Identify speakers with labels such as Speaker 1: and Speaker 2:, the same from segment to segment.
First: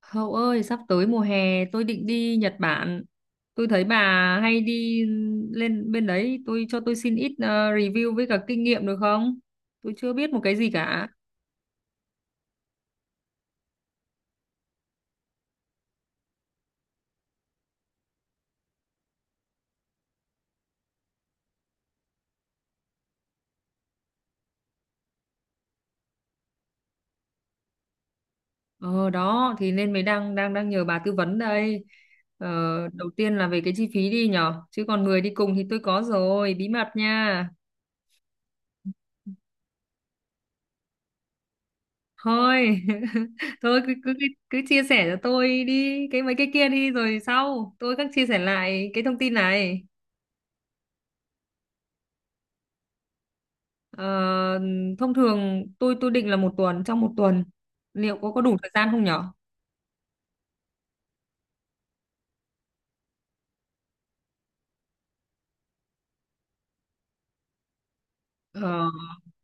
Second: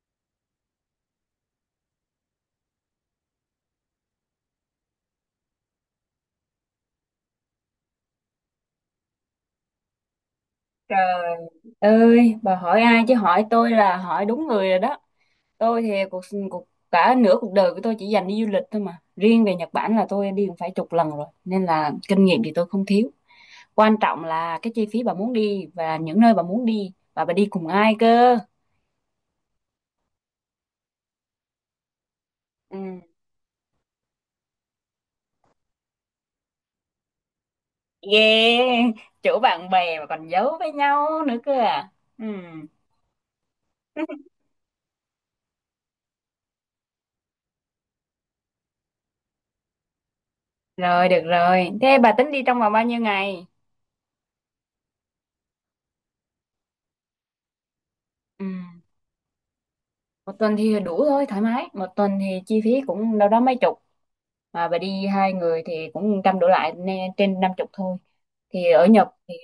Speaker 1: Hậu ơi, sắp tới mùa hè tôi định đi Nhật Bản. Tôi thấy bà hay đi lên bên đấy, tôi cho tôi xin ít review với cả kinh nghiệm được không? Tôi chưa biết một cái gì cả.
Speaker 2: Trời ơi, bà hỏi ai chứ hỏi tôi là hỏi đúng người rồi đó. Tôi thì cuộc cuộc cả nửa cuộc đời của tôi chỉ dành đi du lịch thôi, mà riêng về Nhật Bản là tôi đi cũng phải chục lần rồi, nên là kinh nghiệm thì tôi không thiếu. Quan trọng là cái chi phí bà muốn đi, và những nơi bà muốn đi, và bà đi cùng ai cơ.
Speaker 1: Ờ đó thì nên mới đang đang đang nhờ bà tư vấn đây. Ờ,
Speaker 2: Ừ.
Speaker 1: đầu tiên là về cái chi phí đi nhở, chứ còn người đi cùng thì tôi có rồi, bí mật nha.
Speaker 2: Ghê, chỗ bạn bè mà còn giấu với nhau nữa cơ à. Ừ.
Speaker 1: Thôi, thôi cứ, cứ cứ cứ chia sẻ cho tôi đi cái mấy cái kia đi rồi sau tôi các chia sẻ lại cái thông tin này.
Speaker 2: Rồi, được rồi, thế bà tính đi trong vòng bao nhiêu ngày?
Speaker 1: Ờ, thông thường tôi định là một tuần, trong một tuần liệu có
Speaker 2: Ừ.
Speaker 1: đủ thời gian không nhở?
Speaker 2: Một tuần thì đủ thôi, thoải mái. Một tuần thì chi phí cũng đâu đó mấy chục, mà bà đi hai người thì cũng trăm đổ lại, nên trên năm chục thôi.
Speaker 1: Ờ,
Speaker 2: Thì ở Nhật thì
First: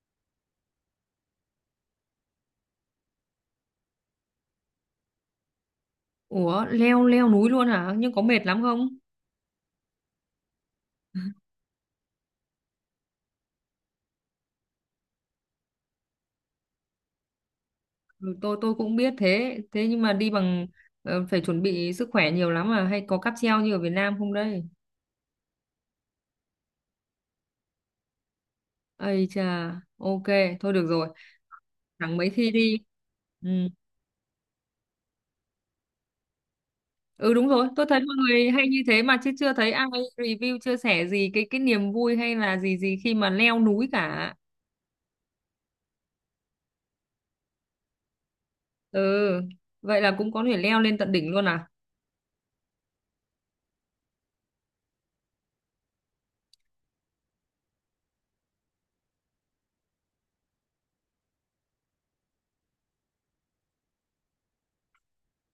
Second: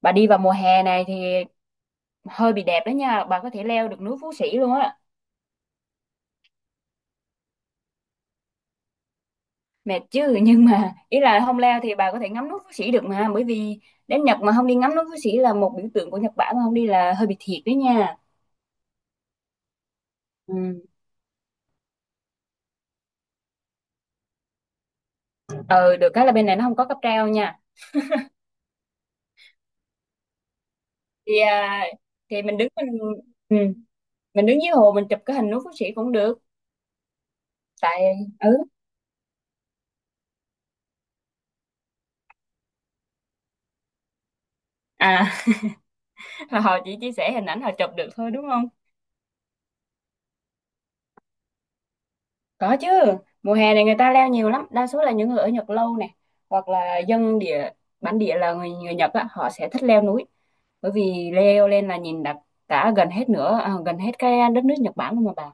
Speaker 2: bà đi vào mùa hè này thì hơi bị đẹp đó nha, bà có thể leo được núi Phú Sĩ luôn á.
Speaker 1: ủa, leo leo núi luôn hả? Nhưng có mệt lắm không?
Speaker 2: Mệt chứ, nhưng mà ý là không leo thì bà có thể ngắm núi Phú Sĩ được. Mà bởi vì đến Nhật mà không đi ngắm núi Phú Sĩ là một biểu tượng của Nhật Bản, mà không đi là hơi bị thiệt đấy nha.
Speaker 1: Ừ, tôi cũng biết thế thế nhưng mà đi
Speaker 2: Ừ.
Speaker 1: bằng phải chuẩn bị sức khỏe nhiều lắm à, hay có cáp treo như ở Việt Nam không đây?
Speaker 2: Ừ, được cái là bên này nó không có cáp treo nha.
Speaker 1: Ây chà, ok, thôi được rồi,
Speaker 2: Thì à,
Speaker 1: chẳng mấy
Speaker 2: thì
Speaker 1: khi
Speaker 2: mình đứng
Speaker 1: đi.
Speaker 2: mình. Ừ.
Speaker 1: Ừ.
Speaker 2: Mình đứng dưới hồ mình chụp cái hình núi Phú Sĩ cũng được.
Speaker 1: Ừ, đúng rồi, tôi thấy
Speaker 2: Tại,
Speaker 1: mọi người
Speaker 2: ừ
Speaker 1: hay như thế mà chứ chưa thấy ai review chia sẻ gì cái niềm vui hay là gì gì khi mà leo núi cả.
Speaker 2: à. Họ chỉ chia sẻ hình ảnh họ chụp được thôi, đúng không?
Speaker 1: Ừ, vậy là cũng có thể leo lên tận đỉnh luôn à?
Speaker 2: Có chứ, mùa hè này người ta leo nhiều lắm. Đa số là những người ở Nhật lâu này, hoặc là dân địa, bản địa, là người người Nhật á, họ sẽ thích leo núi. Bởi vì leo lên là nhìn đặc cả gần hết nữa à, gần hết cái đất nước Nhật Bản luôn mà bà.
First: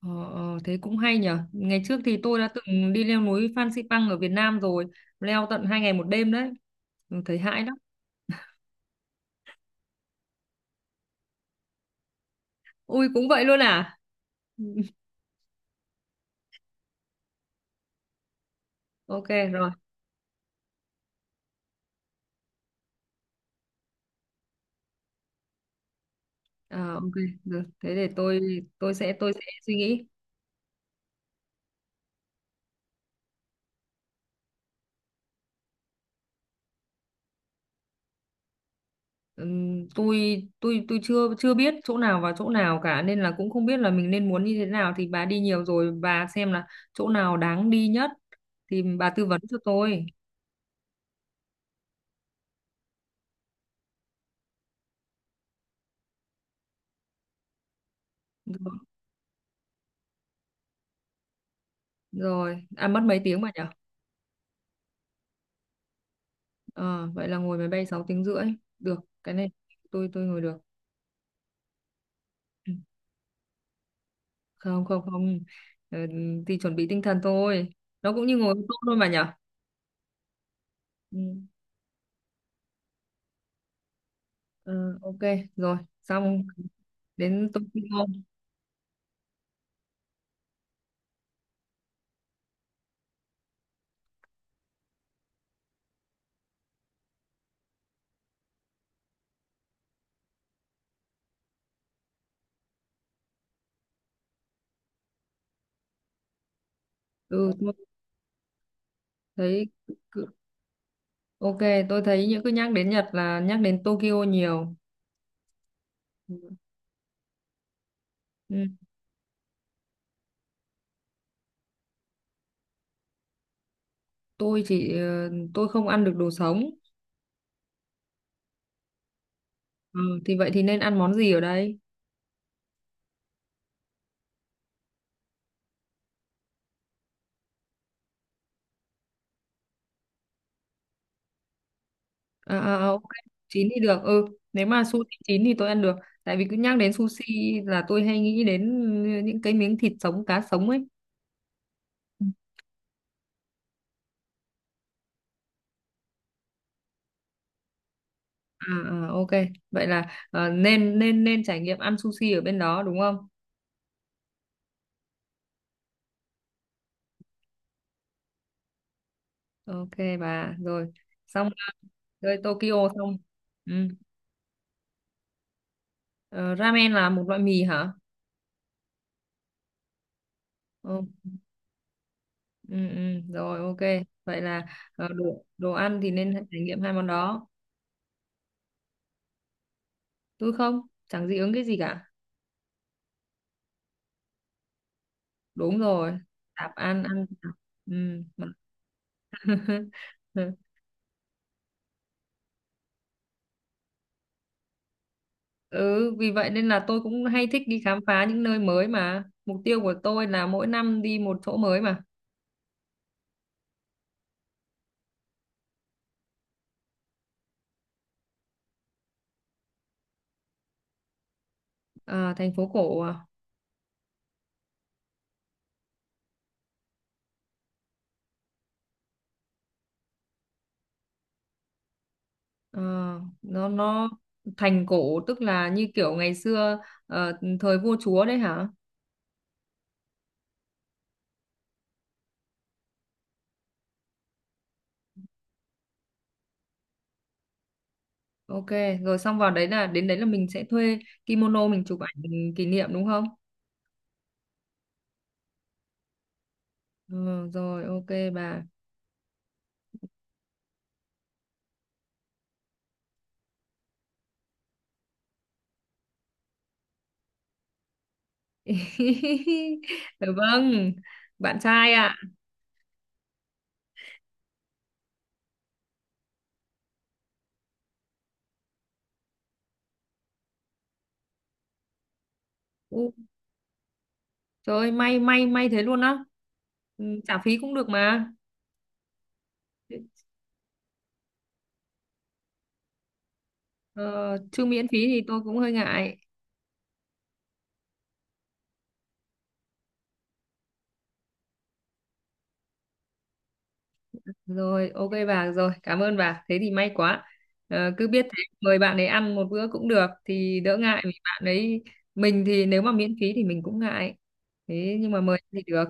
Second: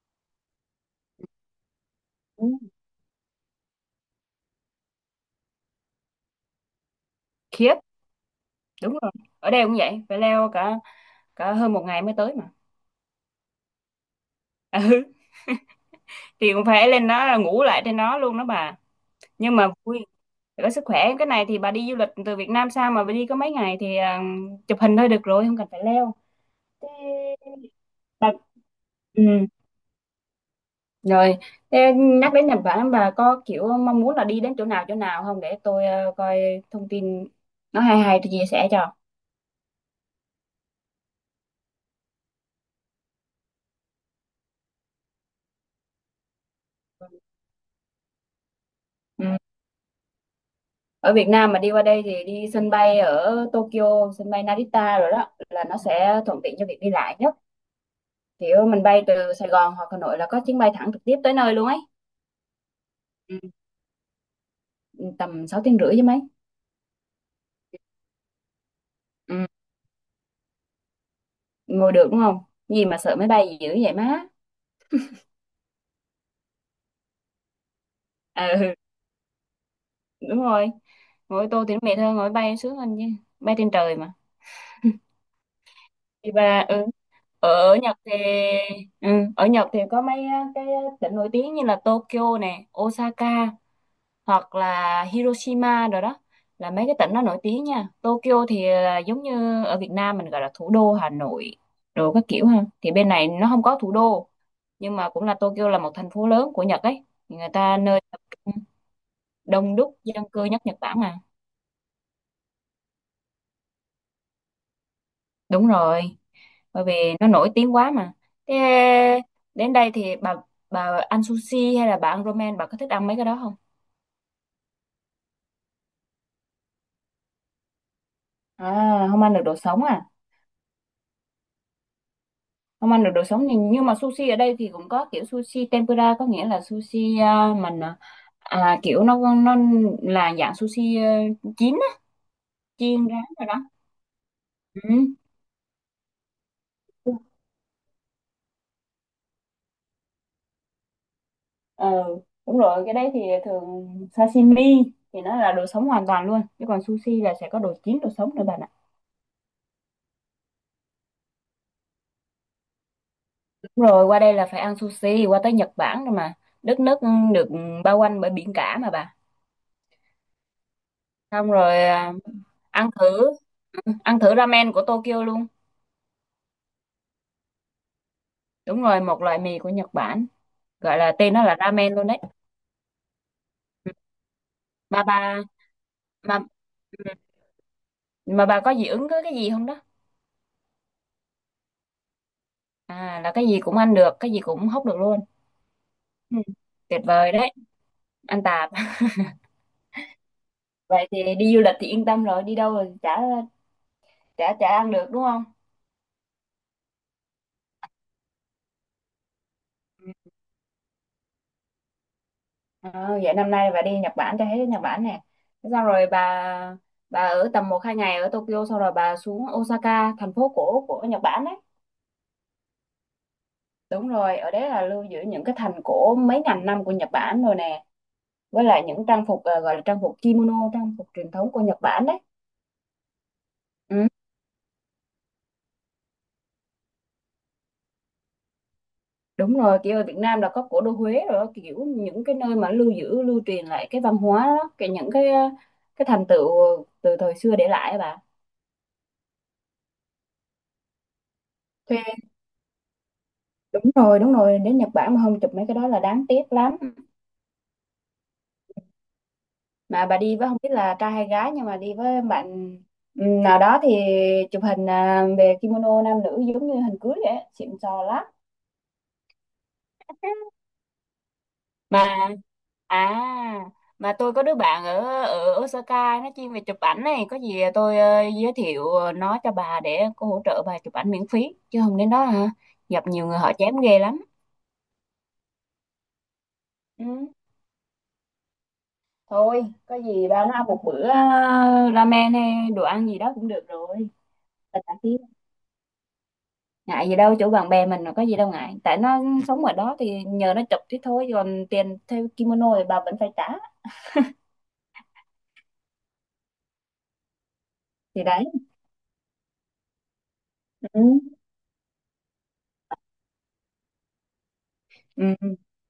Speaker 1: Ờ, ờ, thế cũng hay nhở. Ngày trước thì tôi
Speaker 2: Ừ.
Speaker 1: đã từng đi leo núi Phan Xipang ở Việt Nam rồi, leo tận 2 ngày một đêm đấy. Ừ, thấy hãi lắm.
Speaker 2: Khiếp, đúng rồi, ở đây cũng vậy, phải leo cả cả hơn một ngày mới tới mà.
Speaker 1: Ui, cũng vậy luôn à? Ừ,
Speaker 2: Ừ, thì cũng phải lên đó là ngủ lại trên đó luôn đó bà.
Speaker 1: ok
Speaker 2: Nhưng mà
Speaker 1: rồi.
Speaker 2: vui. Để có sức khỏe cái này thì bà đi du lịch từ Việt Nam sang mà bà đi có mấy ngày thì à, chụp hình thôi được rồi, không cần phải leo. Thế
Speaker 1: Ờ, ok, được. Thế để
Speaker 2: bà...
Speaker 1: tôi sẽ
Speaker 2: Ừ.
Speaker 1: suy nghĩ.
Speaker 2: Rồi. Thế nhắc đến Nhật Bản, bà có kiểu mong muốn là đi đến chỗ nào không để tôi ờ, coi thông tin nó hay hay tôi chia sẻ cho.
Speaker 1: Tôi tôi chưa chưa biết chỗ nào và chỗ nào cả, nên là cũng không biết là mình nên muốn như thế nào, thì bà đi nhiều rồi bà xem là chỗ nào đáng đi nhất thì bà tư
Speaker 2: Ừ.
Speaker 1: vấn cho tôi.
Speaker 2: Ở Việt Nam mà đi qua đây thì đi sân bay ở Tokyo, sân bay Narita rồi đó, là nó sẽ thuận tiện cho việc đi lại nhất. Kiểu mình bay từ Sài Gòn hoặc Hà Nội là có chuyến bay thẳng trực tiếp tới nơi luôn ấy.
Speaker 1: Rồi à, mất mấy tiếng mà nhở?
Speaker 2: Ừ. Tầm 6 tiếng rưỡi chứ mấy.
Speaker 1: Ờ, vậy là ngồi máy bay 6 tiếng rưỡi được, cái
Speaker 2: Ừ.
Speaker 1: này tôi ngồi được.
Speaker 2: Ngồi được đúng không?
Speaker 1: Ừ,
Speaker 2: Gì mà sợ máy bay dữ vậy má.
Speaker 1: không, không, không. Ờ, thì chuẩn bị tinh thần thôi, nó cũng như ngồi ô tô
Speaker 2: Ừ.
Speaker 1: thôi mà nhở.
Speaker 2: Đúng rồi,
Speaker 1: Ừ,
Speaker 2: ngồi ô tô thì nó mệt hơn, ngồi bay sướng hơn chứ, bay trên trời mà.
Speaker 1: ờ, ok rồi,
Speaker 2: Thì
Speaker 1: xong
Speaker 2: bà, ừ. ở,
Speaker 1: đến
Speaker 2: ở Nhật
Speaker 1: Tokyo.
Speaker 2: thì, ừ, ở Nhật thì có mấy á, cái tỉnh nổi tiếng như là Tokyo nè, Osaka, hoặc là Hiroshima rồi đó, là mấy cái tỉnh nó nổi tiếng nha. Tokyo thì là giống như ở Việt Nam mình gọi là thủ đô Hà Nội rồi các kiểu ha, thì bên này nó không có thủ đô, nhưng mà cũng là Tokyo là một thành phố lớn của Nhật ấy. Thì người
Speaker 1: Ừ, tôi
Speaker 2: ta nơi
Speaker 1: thấy
Speaker 2: đông đúc dân
Speaker 1: cứ-
Speaker 2: cư nhất Nhật Bản mà.
Speaker 1: ok, tôi thấy những cứ nhắc đến Nhật là nhắc đến Tokyo nhiều.
Speaker 2: Đúng rồi,
Speaker 1: Ừ.
Speaker 2: bởi vì nó nổi tiếng quá mà. Thế
Speaker 1: Ừ,
Speaker 2: đến đây thì bà ăn sushi hay là bà ăn ramen, bà có thích ăn mấy cái đó không?
Speaker 1: tôi không ăn được đồ sống.
Speaker 2: À không ăn được đồ sống à?
Speaker 1: Ừ, thì vậy thì nên ăn món gì ở đây?
Speaker 2: Không ăn được đồ sống thì, nhưng mà sushi ở đây thì cũng có kiểu sushi tempura, có nghĩa là sushi à, mình à, à, kiểu nó là dạng sushi à, chín á,
Speaker 1: À, à, à, ok,
Speaker 2: chiên rán rồi đó.
Speaker 1: chín thì được. Ừ, nếu mà sushi
Speaker 2: Ừ.
Speaker 1: chín thì tôi ăn được. Tại vì cứ nhắc đến sushi là tôi hay nghĩ đến những cái miếng thịt sống, cá sống ấy.
Speaker 2: Ờ
Speaker 1: Ừ.
Speaker 2: đúng rồi, cái đấy thì thường sashimi thì nó là đồ sống hoàn toàn luôn, chứ còn sushi là sẽ có đồ chín đồ sống nữa bạn ạ.
Speaker 1: À, à, ok. Vậy là nên nên nên trải nghiệm ăn sushi ở bên đó đúng không?
Speaker 2: Đúng rồi, qua đây là phải ăn sushi, qua tới Nhật Bản rồi mà, đất nước được bao quanh bởi biển cả mà bà.
Speaker 1: Ok bà, rồi. Xong
Speaker 2: Xong rồi à,
Speaker 1: rồi, Tokyo
Speaker 2: ăn
Speaker 1: xong.
Speaker 2: thử,
Speaker 1: Ừ.
Speaker 2: ăn thử ramen của Tokyo luôn.
Speaker 1: Ờ, ramen là một loại mì hả?
Speaker 2: Đúng rồi, một loại mì của Nhật Bản, gọi
Speaker 1: Ừ,
Speaker 2: là tên nó là ramen luôn đấy.
Speaker 1: ừ, ừ. Rồi, ok. Vậy là
Speaker 2: Mà bà,
Speaker 1: đồ đồ ăn thì nên
Speaker 2: mà
Speaker 1: trải nghiệm hai món đó.
Speaker 2: mà bà có dị ứng với cái gì không đó?
Speaker 1: Tôi không, chẳng dị ứng cái gì cả.
Speaker 2: À, là cái gì cũng ăn được, cái gì cũng hóc được luôn.
Speaker 1: Đúng rồi,
Speaker 2: Ừ.
Speaker 1: tạp
Speaker 2: Tuyệt
Speaker 1: ăn, ăn
Speaker 2: vời đấy.
Speaker 1: tạp. Ừ.
Speaker 2: Ăn
Speaker 1: mà-
Speaker 2: Tài. Vậy thì đi du lịch thì yên tâm rồi, đi đâu rồi chả chả chả ăn được đúng không?
Speaker 1: ừ, vì vậy nên là tôi cũng hay thích đi khám phá những nơi mới, mà mục tiêu của tôi là mỗi năm đi một chỗ mới mà.
Speaker 2: Ờ, vậy năm nay bà đi Nhật Bản cho hết Nhật Bản nè. Thế xong rồi bà ở tầm một hai ngày ở Tokyo, xong rồi bà xuống Osaka, thành phố cổ của Nhật Bản đấy.
Speaker 1: À, thành phố cổ à?
Speaker 2: Đúng rồi, ở đấy là lưu giữ những cái thành cổ mấy ngàn năm của Nhật Bản rồi nè, với lại những trang phục ờ, gọi là trang phục kimono, trang phục truyền thống của Nhật Bản đấy.
Speaker 1: Ờ, nó
Speaker 2: Ừ.
Speaker 1: nó thành cổ tức là như kiểu ngày xưa, ờ, thời vua chúa đấy hả?
Speaker 2: Đúng rồi, kiểu ở Việt Nam là có cổ đô Huế rồi đó, kiểu những cái nơi mà lưu giữ, lưu truyền lại cái văn hóa đó, cái những cái thành tựu từ thời xưa để lại á bà.
Speaker 1: Ok rồi, xong vào đấy là đến đấy là mình sẽ thuê kimono, mình chụp
Speaker 2: Thuê.
Speaker 1: ảnh, mình kỷ niệm đúng không?
Speaker 2: Đúng rồi, đến Nhật Bản mà không chụp mấy cái đó là đáng tiếc lắm.
Speaker 1: Ừ, rồi ok bà.
Speaker 2: Mà bà đi với không biết là trai hay gái, nhưng mà đi với bạn ừ, nào đó thì chụp hình à, về kimono nam nữ giống như hình cưới vậy á, xịn sò lắm.
Speaker 1: Dạ vâng, bạn trai ạ.
Speaker 2: Mà, à, mà tôi có đứa bạn ở ở Osaka, nó chuyên về chụp ảnh này, có gì tôi ờ, giới thiệu ờ, nó cho bà để cô hỗ trợ bà chụp ảnh miễn phí, chứ không đến đó hả? Gặp
Speaker 1: Ừ.
Speaker 2: nhiều người họ chém ghê lắm.
Speaker 1: Trời ơi, may may may thế luôn á. Ừ,
Speaker 2: Ừ,
Speaker 1: trả phí cũng được mà.
Speaker 2: thôi, có gì bà nó ăn một bữa ờ, ramen hay đồ ăn gì đó cũng được rồi.
Speaker 1: Ờ, chứ
Speaker 2: Là
Speaker 1: miễn
Speaker 2: tại
Speaker 1: phí
Speaker 2: chứ,
Speaker 1: thì tôi cũng hơi ngại.
Speaker 2: ngại gì đâu, chỗ bạn bè mình mà có gì đâu ngại. Tại nó sống ở đó thì nhờ nó chụp thế thôi, còn tiền theo kimono thì bà vẫn phải trả.
Speaker 1: Rồi, ok bà, rồi, cảm ơn bà. Thế thì may quá. Ờ, cứ biết
Speaker 2: Thì
Speaker 1: thế,
Speaker 2: đấy.
Speaker 1: mời bạn ấy ăn một bữa cũng được thì đỡ
Speaker 2: Ừ.
Speaker 1: ngại, vì bạn ấy mình thì nếu mà miễn phí thì mình cũng ngại. Thế nhưng mà mời
Speaker 2: Ừ.
Speaker 1: thì được.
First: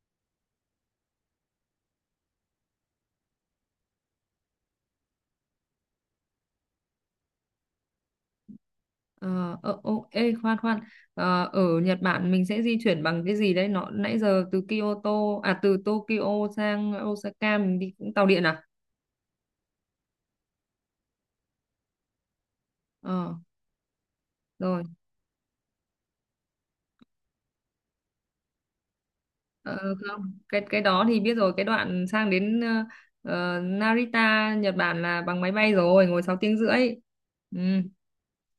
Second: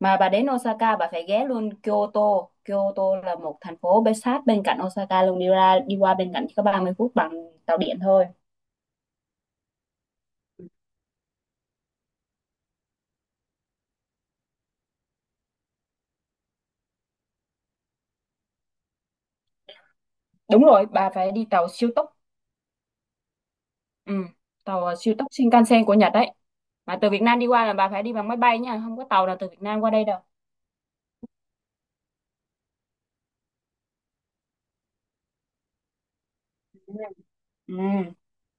Speaker 2: Mà bà đến Osaka bà phải ghé luôn Kyoto. Kyoto là một thành phố bên sát bên cạnh Osaka luôn, đi ra đi qua bên cạnh chỉ có 30 phút bằng tàu điện thôi.
Speaker 1: Ờ, ờ, ô, ê, khoan khoan. Ờ, ở Nhật Bản mình sẽ di chuyển bằng cái gì đấy, nó nãy giờ từ Kyoto, à, từ Tokyo sang Osaka mình đi cũng tàu điện à?
Speaker 2: Đúng rồi, bà phải đi tàu siêu tốc.
Speaker 1: Ờ
Speaker 2: Ừ,
Speaker 1: rồi.
Speaker 2: tàu ờ, siêu tốc Shinkansen của Nhật đấy. Mà từ Việt Nam đi qua là bà phải đi bằng máy bay nha, không có tàu nào từ Việt Nam qua
Speaker 1: Ờ,
Speaker 2: đây đâu.
Speaker 1: không, cái đó thì biết rồi, cái đoạn sang đến Narita Nhật Bản là bằng máy bay rồi, ngồi 6 tiếng rưỡi. Ừ,
Speaker 2: Ừ.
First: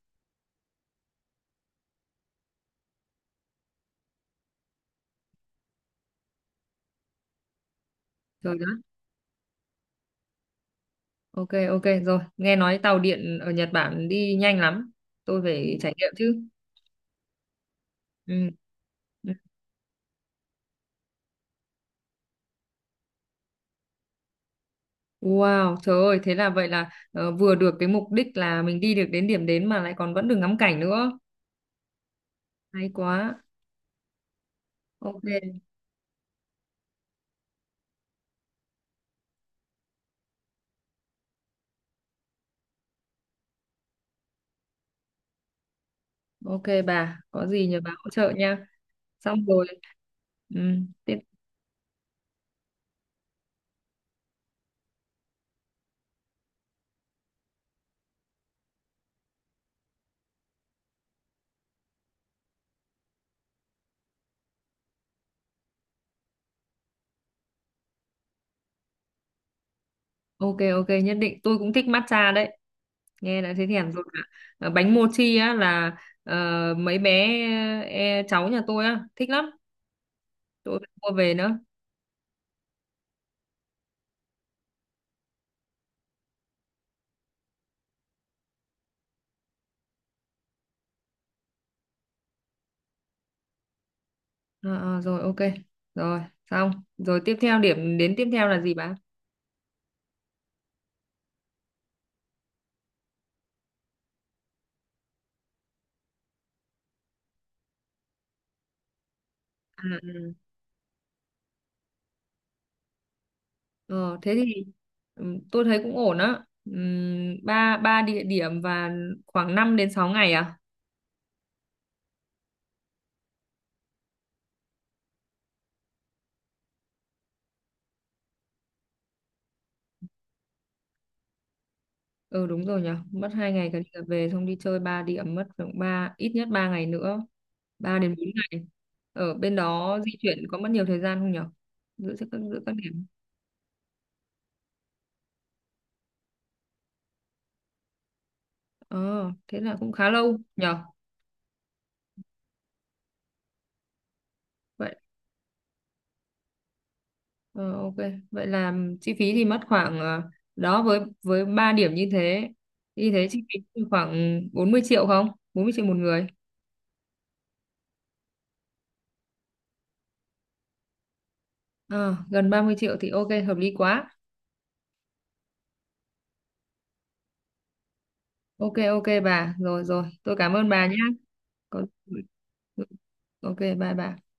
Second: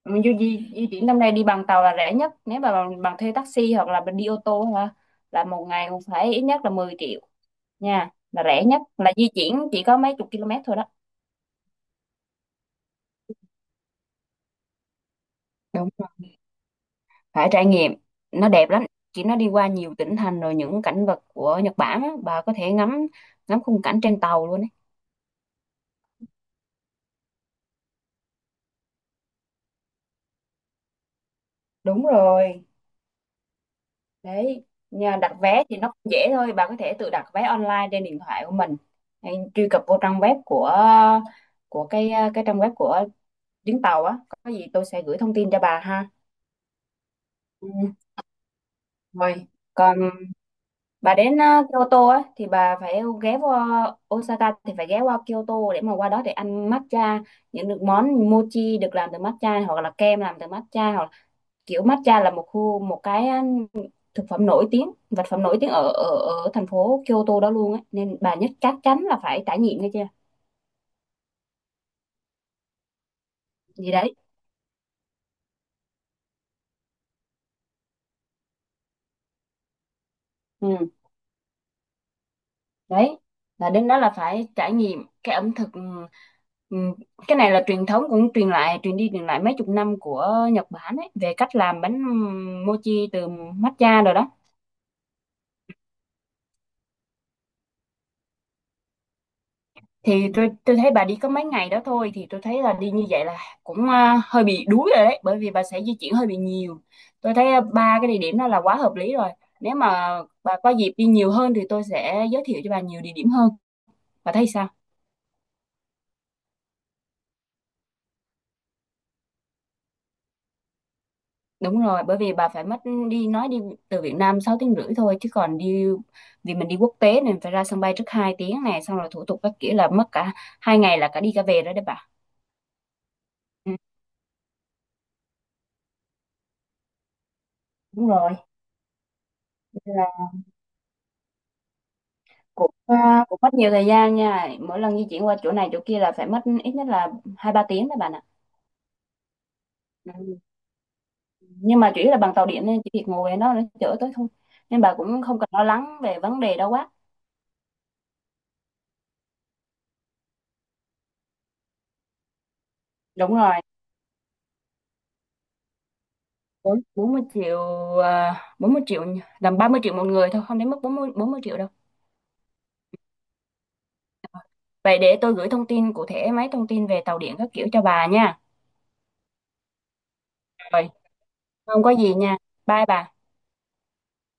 Speaker 2: Mình di, di di chuyển năm nay đi bằng tàu là rẻ nhất. Nếu mà bằng thuê taxi hoặc là đi ô tô hả? Là một ngày cũng phải ít nhất là 10 triệu nha, là
Speaker 1: rồi
Speaker 2: rẻ
Speaker 1: đó,
Speaker 2: nhất là di chuyển chỉ có mấy chục km thôi đó.
Speaker 1: ok, ok rồi, nghe nói tàu điện ở Nhật Bản đi nhanh lắm, tôi phải
Speaker 2: Đúng,
Speaker 1: trải nghiệm chứ.
Speaker 2: phải trải nghiệm,
Speaker 1: Ừ.
Speaker 2: nó đẹp lắm. Chị
Speaker 1: Ừ.
Speaker 2: nó đi qua nhiều tỉnh thành rồi, những cảnh vật của Nhật Bản á, bà có thể ngắm ngắm khung cảnh trên tàu luôn ấy.
Speaker 1: Wow, trời ơi, thế là vậy là vừa được cái mục đích là mình đi được đến điểm đến mà lại còn vẫn được ngắm cảnh nữa.
Speaker 2: Đúng rồi
Speaker 1: Hay quá.
Speaker 2: đấy. Nhà
Speaker 1: Ok
Speaker 2: đặt vé thì nó cũng dễ thôi, bà có thể tự đặt vé online trên điện thoại của mình, hay truy cập vô trang web của cái trang web của chuyến tàu á. Có gì tôi sẽ gửi thông tin cho bà ha.
Speaker 1: ok bà, có gì
Speaker 2: Ừ,
Speaker 1: nhờ bà hỗ trợ nha. Xong
Speaker 2: rồi.
Speaker 1: rồi.
Speaker 2: Còn bà
Speaker 1: Ừ.
Speaker 2: đến ờ, Kyoto á thì bà phải ghé qua Osaka thì phải ghé qua Kyoto để mà qua đó để ăn matcha, những được món mochi được làm từ matcha, hoặc là kem làm từ matcha, hoặc là kiểu matcha là một khu, một cái ờ, thực phẩm nổi tiếng, vật phẩm nổi tiếng ở ở ở thành phố Kyoto đó luôn á, nên bà nhất chắc chắn là phải trải nghiệm nghe chưa.
Speaker 1: Ok ok, nhất định, tôi cũng thích matcha đấy, nghe đã thấy thèm
Speaker 2: Gì
Speaker 1: rồi
Speaker 2: đấy.
Speaker 1: ạ. Ờ, bánh mochi á là ờ, mấy bé cháu nhà tôi á thích lắm, tôi
Speaker 2: Ừ
Speaker 1: phải mua về nữa.
Speaker 2: đấy, là đến đó là phải trải nghiệm cái ẩm thực cái này là truyền thống cũng truyền lại, truyền đi truyền lại mấy chục năm của Nhật Bản ấy, về cách làm bánh mochi từ matcha rồi đó.
Speaker 1: Ờ, ờ, rồi ok, rồi xong rồi, tiếp theo điểm đến tiếp theo là gì bà?
Speaker 2: Thì tôi thấy bà đi có mấy ngày đó thôi thì tôi thấy là đi như vậy là cũng à, hơi bị đuối rồi đấy, bởi vì bà sẽ di chuyển hơi bị nhiều. Tôi thấy à, ba cái địa điểm đó là quá hợp lý rồi. Nếu
Speaker 1: À,
Speaker 2: mà
Speaker 1: ừ.
Speaker 2: bà có dịp đi nhiều hơn thì tôi sẽ giới thiệu cho bà nhiều địa điểm hơn.
Speaker 1: Ờ,
Speaker 2: Bà
Speaker 1: thế
Speaker 2: thấy
Speaker 1: thì
Speaker 2: sao?
Speaker 1: tôi thấy cũng ổn á. Ba ba địa điểm và khoảng 5 đến 6 ngày à?
Speaker 2: Đúng rồi, bởi vì bà phải mất đi nói đi từ Việt Nam 6 tiếng rưỡi thôi chứ còn đi, vì mình đi quốc tế nên phải ra sân bay trước 2 tiếng này, xong rồi thủ tục các kiểu là mất cả hai ngày là cả đi cả về rồi đấy bà.
Speaker 1: Ừ đúng rồi nhỉ, mất 2 ngày
Speaker 2: Ừ,
Speaker 1: cả đi cả về, xong đi chơi 3 điểm mất khoảng ít nhất 3 ngày nữa, ba
Speaker 2: đúng
Speaker 1: đến bốn
Speaker 2: rồi,
Speaker 1: ngày. Ở bên
Speaker 2: nên
Speaker 1: đó di
Speaker 2: là
Speaker 1: chuyển có mất nhiều thời gian không nhỉ? Giữa giữa
Speaker 2: cũng
Speaker 1: các điểm.
Speaker 2: à, cũng mất nhiều thời gian nha. Mỗi lần di chuyển qua chỗ này chỗ kia là phải mất ít nhất là 2 3 tiếng đấy bạn ạ.
Speaker 1: Ờ, thế là cũng khá lâu
Speaker 2: Ừ.
Speaker 1: nhỉ.
Speaker 2: Nhưng mà chủ yếu là bằng tàu điện, nên chỉ việc ngồi ở đó nó chở tới thôi. Nên
Speaker 1: Vậy
Speaker 2: bà cũng không cần lo lắng về vấn đề đâu quá.
Speaker 1: ờ, ok, vậy là chi phí thì mất khoảng đó, với 3 điểm như thế. Như thế
Speaker 2: Đúng
Speaker 1: chi
Speaker 2: rồi.
Speaker 1: phí thì khoảng 40 triệu không? 40 triệu một người.
Speaker 2: 40 triệu à, 40 triệu làm 30 triệu một người thôi, không đến mức bốn mươi triệu đâu.
Speaker 1: Ờ, gần 30 triệu thì ok, hợp lý quá.
Speaker 2: Vậy để tôi gửi thông tin cụ thể mấy thông tin về tàu điện các kiểu cho bà nha.
Speaker 1: Ok ok bà, rồi rồi, tôi cảm ơn bà
Speaker 2: Rồi,
Speaker 1: nhá.
Speaker 2: không
Speaker 1: Có.
Speaker 2: có gì nha. Bye bà.
Speaker 1: Ok, bye bye.